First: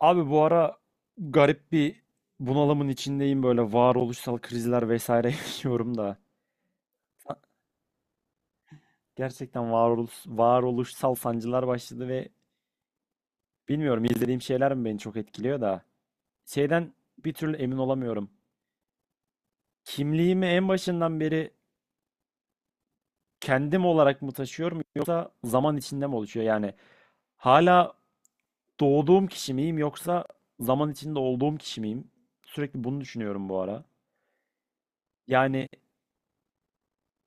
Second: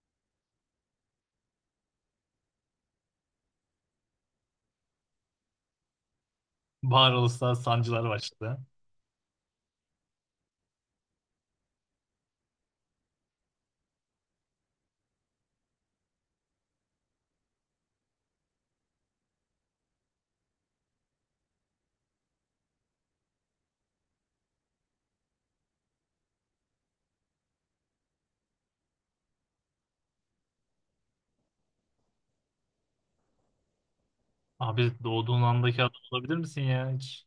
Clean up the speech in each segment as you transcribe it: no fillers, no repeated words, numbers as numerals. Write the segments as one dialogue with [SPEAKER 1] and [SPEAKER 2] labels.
[SPEAKER 1] Abi bu ara garip bir bunalımın içindeyim böyle varoluşsal krizler vesaire yaşıyorum da.
[SPEAKER 2] Bağır Uluslararası Sancılar başladı.
[SPEAKER 1] Gerçekten varoluşsal sancılar başladı ve bilmiyorum izlediğim şeyler mi beni çok etkiliyor da. Şeyden bir türlü emin olamıyorum. Kimliğimi en başından beri kendim olarak mı taşıyorum yoksa zaman içinde mi oluşuyor? Yani hala doğduğum kişi miyim yoksa zaman içinde olduğum kişi miyim? Sürekli bunu düşünüyorum bu ara.
[SPEAKER 2] Abi doğduğun
[SPEAKER 1] Yani
[SPEAKER 2] andaki adam olabilir misin ya hiç?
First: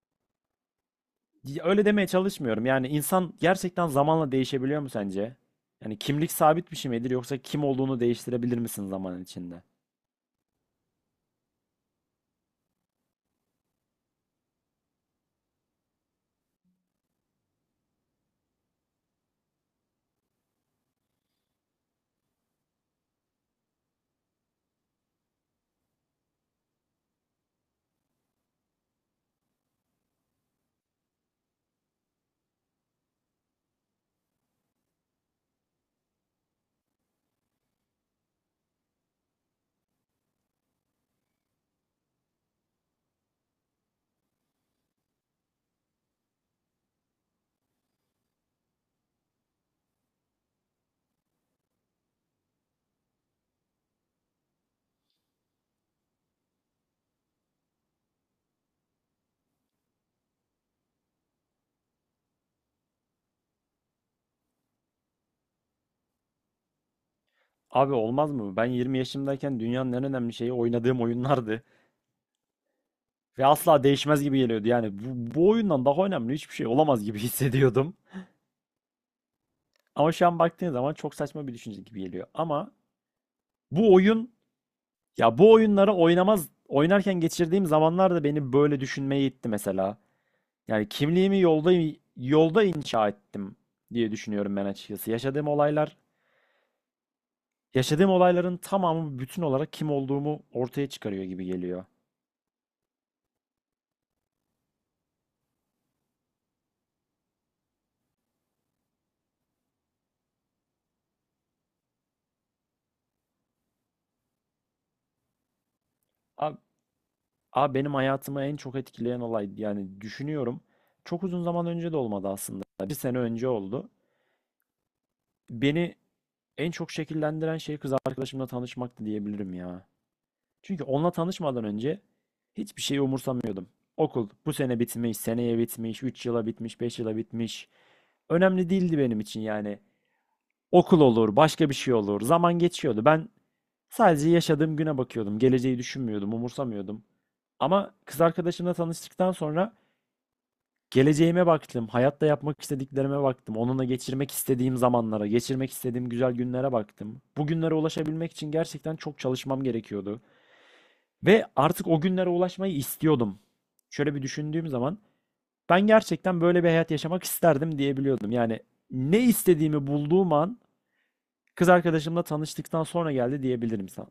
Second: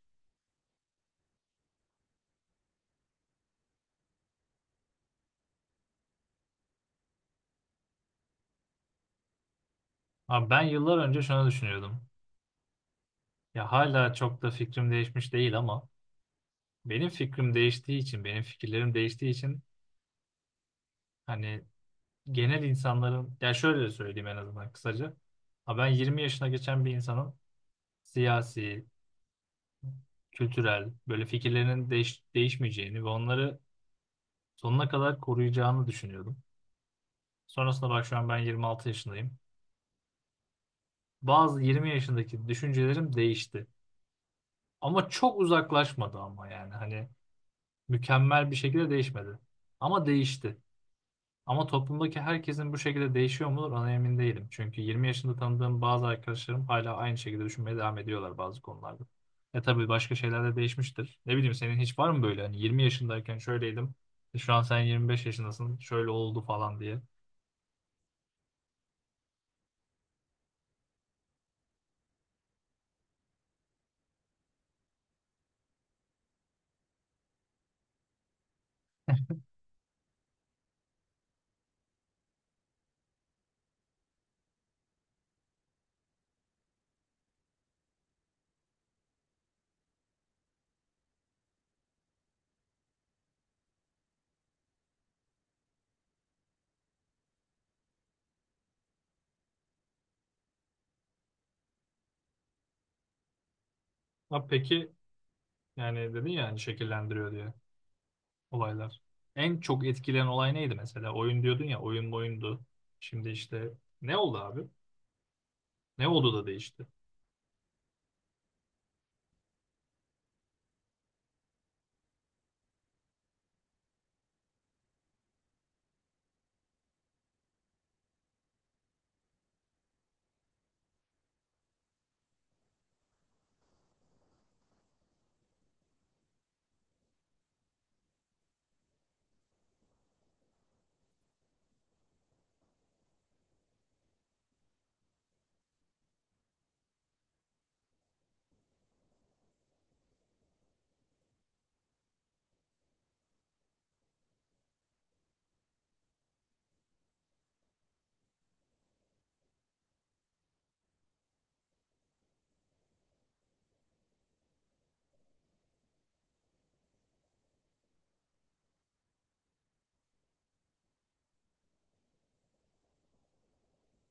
[SPEAKER 1] ya, öyle demeye çalışmıyorum. Yani insan gerçekten zamanla değişebiliyor mu sence? Yani kimlik sabit bir şey midir yoksa kim olduğunu değiştirebilir misin zaman içinde?
[SPEAKER 2] Abi ben yıllar önce şunu düşünüyordum. Ya hala çok da fikrim değişmiş değil ama benim fikirlerim değiştiği için hani genel insanların, ya şöyle söyleyeyim en azından kısaca. Ha ben 20 yaşına geçen bir insanın siyasi, kültürel, böyle fikirlerinin değişmeyeceğini ve onları sonuna kadar koruyacağını düşünüyordum. Sonrasında bak şu an ben 26 yaşındayım. Bazı 20 yaşındaki düşüncelerim değişti. Ama çok uzaklaşmadı, ama yani hani mükemmel bir şekilde değişmedi. Ama değişti. Ama toplumdaki herkesin bu şekilde değişiyor mudur, ona emin değilim. Çünkü 20 yaşında tanıdığım bazı arkadaşlarım hala aynı şekilde düşünmeye devam ediyorlar bazı konularda. E tabii başka şeyler de değişmiştir. Ne bileyim, senin hiç var mı böyle hani 20 yaşındayken şöyleydim. Şu an sen 25 yaşındasın. Şöyle oldu falan diye.
[SPEAKER 1] Abi olmaz mı? Ben 20 yaşımdayken dünyanın en önemli şeyi oynadığım oyunlardı. Ve asla değişmez gibi geliyordu. Yani bu oyundan daha önemli hiçbir şey olamaz gibi hissediyordum. Ama şu an baktığın zaman çok saçma bir düşünce gibi geliyor. Ama bu oyun, ya bu oyunları oynarken geçirdiğim zamanlar da beni böyle düşünmeye itti mesela. Yani kimliğimi yolda inşa ettim diye düşünüyorum ben açıkçası. Yaşadığım olaylar, yaşadığım olayların tamamı bütün olarak kim olduğumu ortaya çıkarıyor gibi geliyor.
[SPEAKER 2] Ha peki, yani dedin ya hani şekillendiriyor diye. Olaylar. En çok etkileyen olay neydi mesela? Oyun diyordun ya, oyun oyundu. Şimdi işte ne oldu abi? Ne oldu da
[SPEAKER 1] Abi,
[SPEAKER 2] değişti?
[SPEAKER 1] abi, benim hayatımı en çok etkileyen olay yani düşünüyorum. Çok uzun zaman önce de olmadı aslında. Bir sene önce oldu. Beni en çok şekillendiren şey kız arkadaşımla tanışmaktı diyebilirim ya. Çünkü onunla tanışmadan önce hiçbir şeyi umursamıyordum. Okul bu sene bitmiş, seneye bitmiş, 3 yıla bitmiş, 5 yıla bitmiş. Önemli değildi benim için yani. Okul olur, başka bir şey olur. Zaman geçiyordu. Ben sadece yaşadığım güne bakıyordum. Geleceği düşünmüyordum, umursamıyordum. Ama kız arkadaşımla tanıştıktan sonra geleceğime baktım, hayatta yapmak istediklerime baktım, onunla geçirmek istediğim zamanlara, geçirmek istediğim güzel günlere baktım. Bu günlere ulaşabilmek için gerçekten çok çalışmam gerekiyordu. Ve artık o günlere ulaşmayı istiyordum. Şöyle bir düşündüğüm zaman ben gerçekten böyle bir hayat yaşamak isterdim diyebiliyordum. Yani ne istediğimi bulduğum an kız arkadaşımla tanıştıktan sonra geldi diyebilirim sana.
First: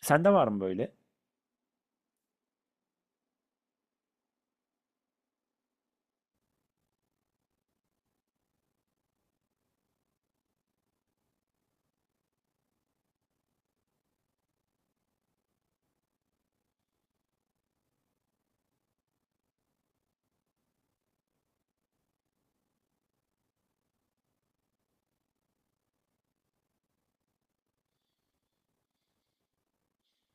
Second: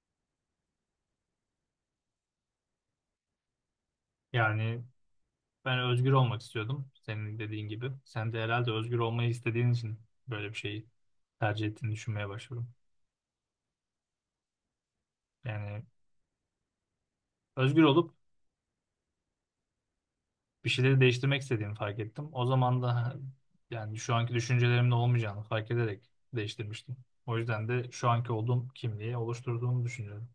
[SPEAKER 1] Sende var mı böyle?
[SPEAKER 2] Yani ben özgür olmak istiyordum senin dediğin gibi. Sen de herhalde özgür olmayı istediğin için böyle bir şeyi tercih ettiğini düşünmeye başladım. Yani özgür olup bir şeyleri değiştirmek istediğimi fark ettim. O zaman da yani şu anki düşüncelerimde olmayacağını fark ederek değiştirmiştim. O yüzden de şu anki olduğum kimliği oluşturduğumu düşünüyorum.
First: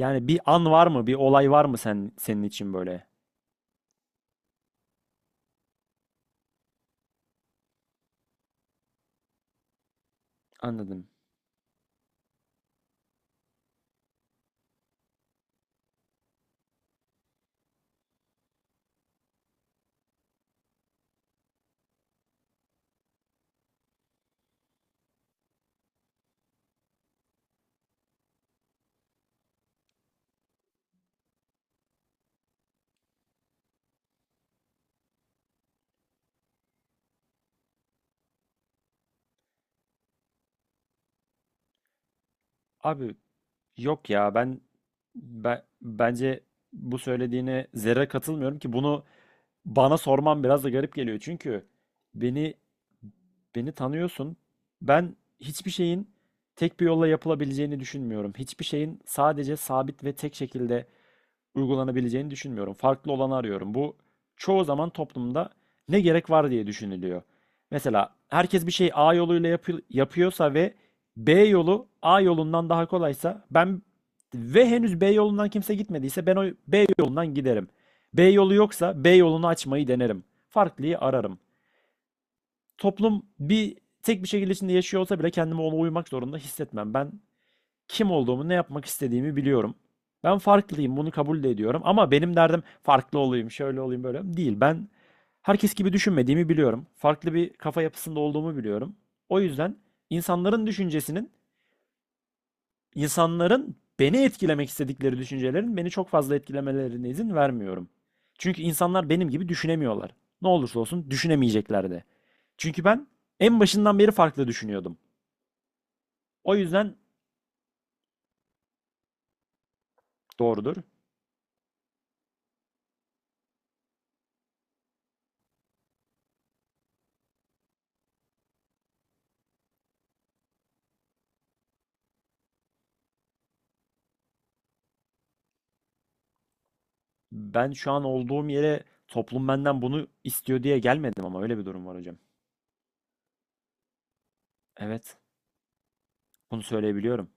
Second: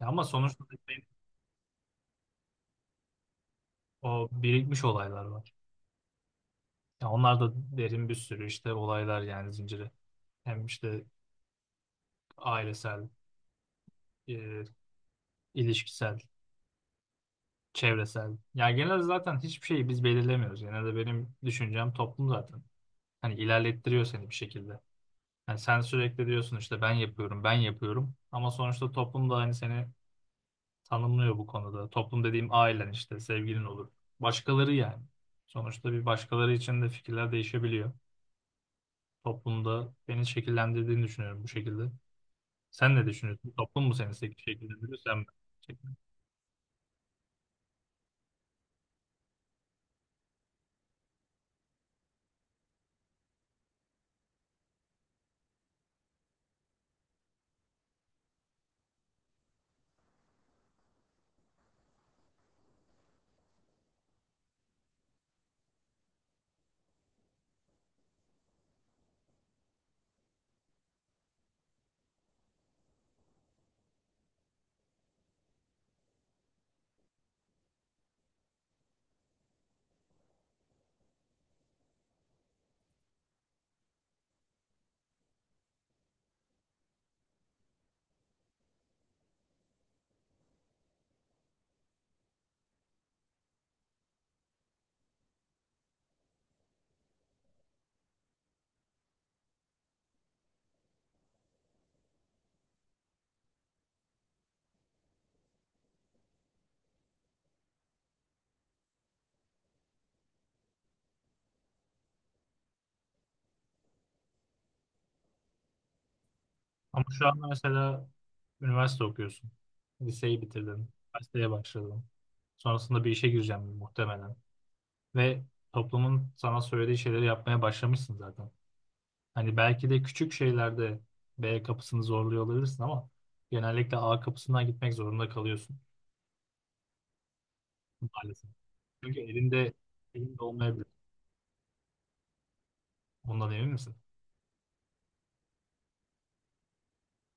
[SPEAKER 2] Ya, ama
[SPEAKER 1] bir
[SPEAKER 2] sonuçta
[SPEAKER 1] an var mı? Bir olay var mı sen senin için böyle?
[SPEAKER 2] o birikmiş olaylar var. Ya onlar da derin bir sürü işte olaylar yani zinciri. Hem işte
[SPEAKER 1] Anladım.
[SPEAKER 2] ailesel, e, ilişkisel, çevresel. Ya genelde zaten hiçbir şeyi biz belirlemiyoruz. Genelde benim düşüncem toplum zaten. Hani ilerlettiriyor seni bir şekilde. Yani sen sürekli diyorsun işte ben yapıyorum, ben yapıyorum. Ama sonuçta toplum da hani seni tanımlıyor bu konuda. Toplum dediğim ailen işte, sevgilin olur. Başkaları yani. Sonuçta bir başkaları için de fikirler değişebiliyor. Toplumda beni şekillendirdiğini düşünüyorum bu şekilde. Sen ne
[SPEAKER 1] Abi
[SPEAKER 2] düşünüyorsun? Toplum mu
[SPEAKER 1] yok
[SPEAKER 2] seni
[SPEAKER 1] ya
[SPEAKER 2] şek-
[SPEAKER 1] ben,
[SPEAKER 2] şekillendiriyor, sen mi?
[SPEAKER 1] ben
[SPEAKER 2] Şekil-
[SPEAKER 1] bence bu söylediğine zerre katılmıyorum ki bunu bana sorman biraz da garip geliyor çünkü beni beni tanıyorsun. Ben hiçbir şeyin tek bir yolla yapılabileceğini düşünmüyorum. Hiçbir şeyin sadece sabit ve tek şekilde uygulanabileceğini düşünmüyorum. Farklı olanı arıyorum. Bu çoğu zaman toplumda ne gerek var diye düşünülüyor. Mesela herkes bir şey A yoluyla yapıyorsa ve B yolu A yolundan daha kolaysa ve henüz B yolundan kimse gitmediyse ben o B yolundan giderim. B yolu yoksa B yolunu açmayı denerim. Farklıyı ararım. Toplum tek bir şekilde içinde yaşıyor olsa bile kendimi ona uymak zorunda hissetmem. Ben kim olduğumu, ne yapmak istediğimi biliyorum. Ben farklıyım, bunu kabul de ediyorum. Ama benim derdim farklı olayım, şöyle olayım, böyle değil. Ben herkes gibi düşünmediğimi biliyorum. Farklı bir kafa yapısında olduğumu biliyorum. O yüzden insanların düşüncesinin, insanların beni etkilemek istedikleri düşüncelerin beni çok fazla etkilemelerine izin vermiyorum. Çünkü insanlar benim gibi düşünemiyorlar. Ne olursa olsun düşünemeyecekler de. Çünkü ben en başından beri farklı düşünüyordum. O yüzden
[SPEAKER 2] Ama şu an mesela üniversite okuyorsun. Liseyi
[SPEAKER 1] doğrudur.
[SPEAKER 2] bitirdin. Üniversiteye başladın. Sonrasında bir işe gireceğim muhtemelen. Ve toplumun sana söylediği şeyleri yapmaya başlamışsın zaten. Hani belki de küçük şeylerde B kapısını zorluyor olabilirsin ama genellikle A kapısından gitmek zorunda kalıyorsun
[SPEAKER 1] Ben şu an olduğum
[SPEAKER 2] maalesef.
[SPEAKER 1] yere
[SPEAKER 2] Çünkü
[SPEAKER 1] toplum
[SPEAKER 2] elinde
[SPEAKER 1] benden bunu
[SPEAKER 2] elinde
[SPEAKER 1] istiyor diye
[SPEAKER 2] olmayabilir.
[SPEAKER 1] gelmedim ama öyle bir durum var hocam.
[SPEAKER 2] Ondan emin misin?
[SPEAKER 1] Evet, bunu söyleyebiliyorum.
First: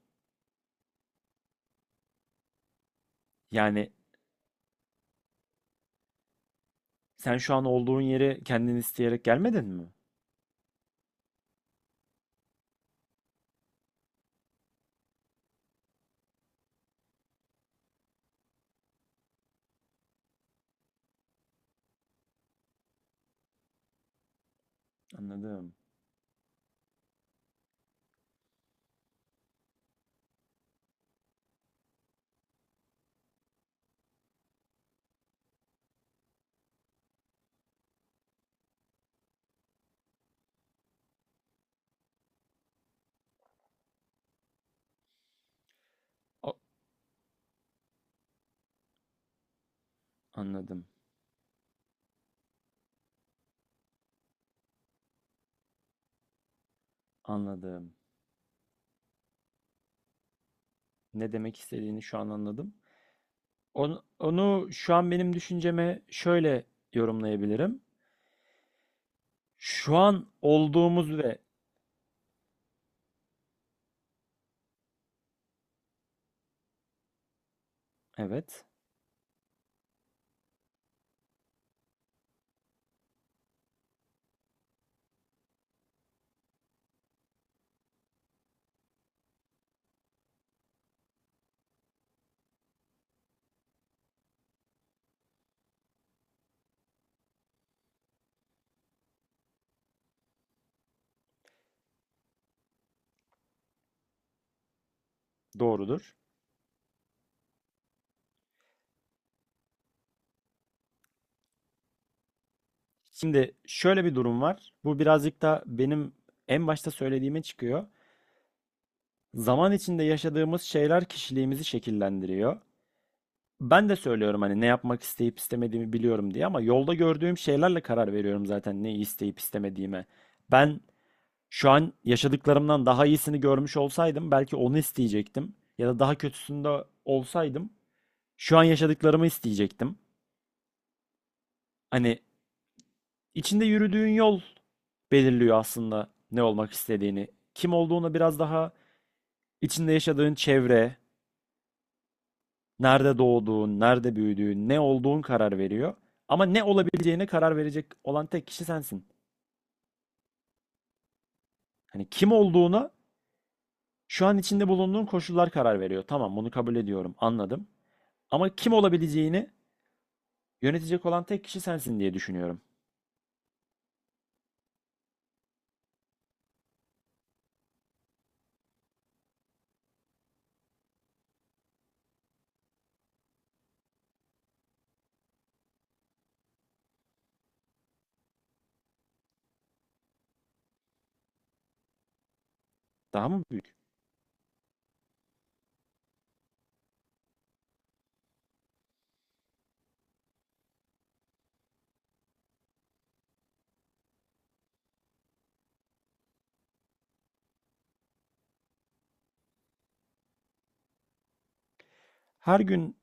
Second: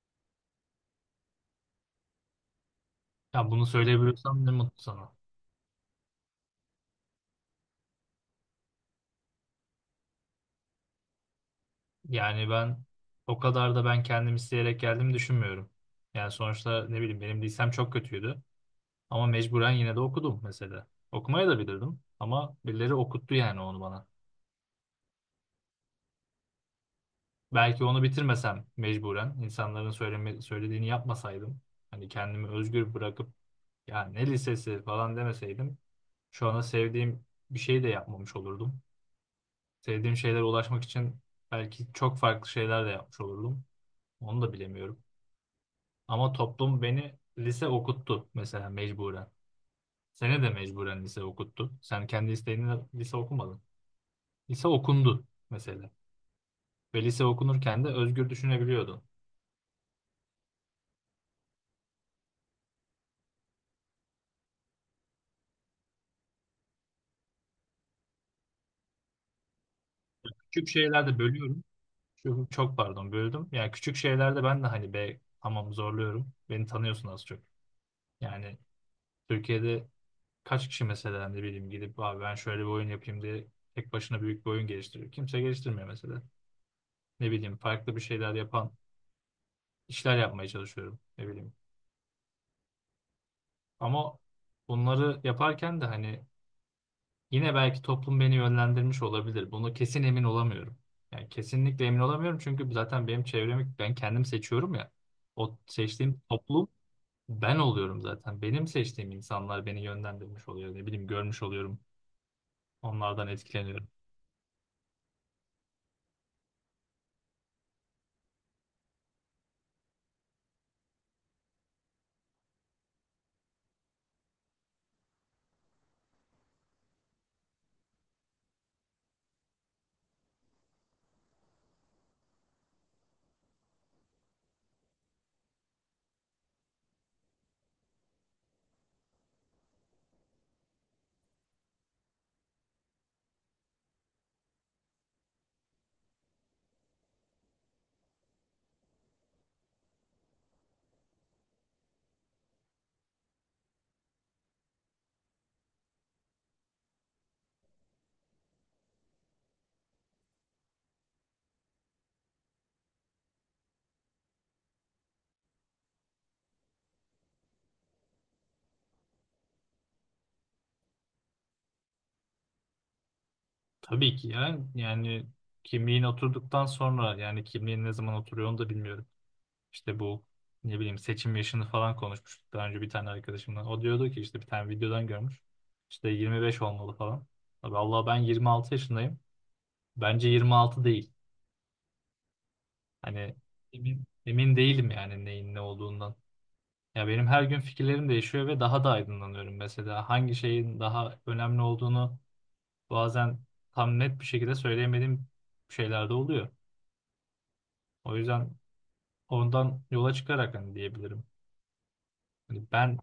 [SPEAKER 2] Ya bunu
[SPEAKER 1] Yani
[SPEAKER 2] söyleyebiliyorsam ne mutlu sana.
[SPEAKER 1] sen şu an olduğun yeri kendin isteyerek gelmedin mi?
[SPEAKER 2] Yani ben o kadar da kendim isteyerek geldiğimi düşünmüyorum. Yani sonuçta ne bileyim benim lisem çok kötüydü. Ama mecburen yine de okudum mesela. Okumaya da bilirdim ama birileri okuttu yani onu bana.
[SPEAKER 1] Anladım.
[SPEAKER 2] Belki onu bitirmesem, mecburen insanların söylediğini yapmasaydım. Hani kendimi özgür bırakıp ya ne lisesi falan demeseydim. Şu ana sevdiğim bir şey de yapmamış olurdum. Sevdiğim şeylere ulaşmak için belki çok farklı şeyler de yapmış olurdum. Onu da bilemiyorum. Ama
[SPEAKER 1] O-
[SPEAKER 2] toplum beni lise okuttu mesela mecburen. Seni de
[SPEAKER 1] anladım.
[SPEAKER 2] mecburen lise okuttu. Sen kendi isteğinle lise okumadın. Lise okundu mesela. Ve lise okunurken de
[SPEAKER 1] Anladım.
[SPEAKER 2] özgür düşünebiliyordun.
[SPEAKER 1] Ne demek istediğini şu an anladım. Onu şu an benim düşünceme şöyle yorumlayabilirim. Şu an
[SPEAKER 2] Küçük
[SPEAKER 1] olduğumuz
[SPEAKER 2] şeylerde
[SPEAKER 1] ve
[SPEAKER 2] bölüyorum. Çok, çok Pardon böldüm. Yani küçük şeylerde ben de hani be tamam zorluyorum. Beni tanıyorsun az çok. Yani
[SPEAKER 1] evet,
[SPEAKER 2] Türkiye'de kaç kişi mesela, ne bileyim, gidip abi ben şöyle bir oyun yapayım diye tek başına büyük bir oyun geliştiriyor. Kimse geliştirmiyor mesela. Ne bileyim, farklı bir şeyler yapan işler yapmaya çalışıyorum, ne bileyim. Ama bunları yaparken de hani yine belki toplum beni yönlendirmiş olabilir. Bunu kesin emin olamıyorum. Yani kesinlikle emin olamıyorum çünkü zaten benim çevremi ben kendim seçiyorum ya. O
[SPEAKER 1] doğrudur.
[SPEAKER 2] seçtiğim toplum ben oluyorum zaten. Benim seçtiğim insanlar beni yönlendirmiş oluyor. Ne bileyim görmüş oluyorum. Onlardan
[SPEAKER 1] Şimdi
[SPEAKER 2] etkileniyorum.
[SPEAKER 1] şöyle bir durum var. Bu birazcık da benim en başta söylediğime çıkıyor. Zaman içinde yaşadığımız şeyler kişiliğimizi şekillendiriyor. Ben de söylüyorum hani ne yapmak isteyip istemediğimi biliyorum diye ama yolda gördüğüm şeylerle karar veriyorum zaten neyi isteyip istemediğime. Ben şu an yaşadıklarımdan daha iyisini görmüş olsaydım belki onu isteyecektim ya da daha kötüsünde olsaydım şu an yaşadıklarımı isteyecektim. Hani içinde yürüdüğün yol belirliyor aslında ne olmak istediğini. Kim olduğunu biraz daha içinde yaşadığın çevre, nerede doğduğun, nerede büyüdüğün, ne olduğun karar veriyor. Ama ne olabileceğine karar verecek olan tek kişi sensin. Hani kim olduğuna şu an içinde bulunduğun koşullar karar veriyor. Tamam, bunu kabul ediyorum, anladım. Ama kim olabileceğini yönetecek olan tek kişi sensin diye düşünüyorum.
[SPEAKER 2] Tabii ki ya, yani kimliğin oturduktan sonra, yani kimliğin ne zaman oturuyor onu da bilmiyorum. İşte bu, ne bileyim, seçim yaşını falan konuşmuştuk daha önce bir tane arkadaşımla. O diyordu ki işte bir tane videodan görmüş. İşte 25 olmalı falan. Abi Allah ben 26 yaşındayım. Bence 26 değil.
[SPEAKER 1] Daha
[SPEAKER 2] Hani
[SPEAKER 1] mı büyük?
[SPEAKER 2] emin değilim yani neyin ne olduğundan. Ya benim her gün fikirlerim değişiyor ve daha da aydınlanıyorum mesela. Hangi şeyin daha önemli olduğunu bazen tam net bir şekilde söyleyemediğim şeyler de oluyor. O yüzden ondan yola çıkarak hani diyebilirim.
[SPEAKER 1] Her
[SPEAKER 2] Hani
[SPEAKER 1] gün
[SPEAKER 2] ben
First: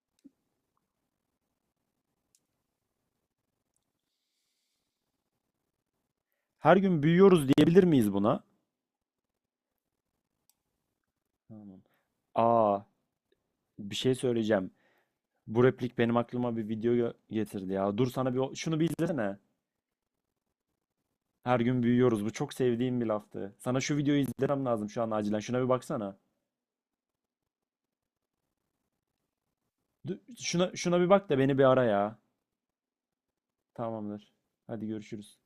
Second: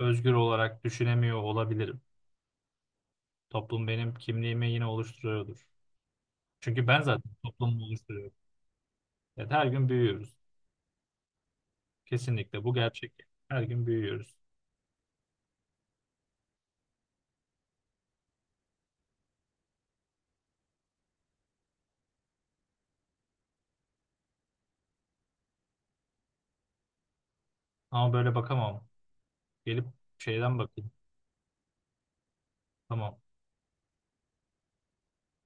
[SPEAKER 2] özgür olarak düşünemiyor olabilirim. Toplum benim kimliğimi yine oluşturuyordur.
[SPEAKER 1] her
[SPEAKER 2] Çünkü
[SPEAKER 1] gün
[SPEAKER 2] ben zaten
[SPEAKER 1] büyüyoruz diyebilir
[SPEAKER 2] toplumu
[SPEAKER 1] miyiz
[SPEAKER 2] oluşturuyorum.
[SPEAKER 1] buna?
[SPEAKER 2] Yani her gün büyüyoruz.
[SPEAKER 1] Tamam.
[SPEAKER 2] Kesinlikle bu
[SPEAKER 1] Aa,
[SPEAKER 2] gerçek. Her gün
[SPEAKER 1] bir şey
[SPEAKER 2] büyüyoruz.
[SPEAKER 1] söyleyeceğim. Bu replik benim aklıma bir video getirdi ya. Dur sana bir şunu bir izlesene. Her gün büyüyoruz. Bu çok sevdiğim bir laftı. Sana şu videoyu izlemem lazım şu an acilen. Şuna bir baksana.
[SPEAKER 2] Ama böyle bakamam. Gelip şeyden
[SPEAKER 1] Şuna,
[SPEAKER 2] bakayım.
[SPEAKER 1] şuna bir bak da beni bir ara ya.
[SPEAKER 2] Tamam.
[SPEAKER 1] Tamamdır. Hadi görüşürüz.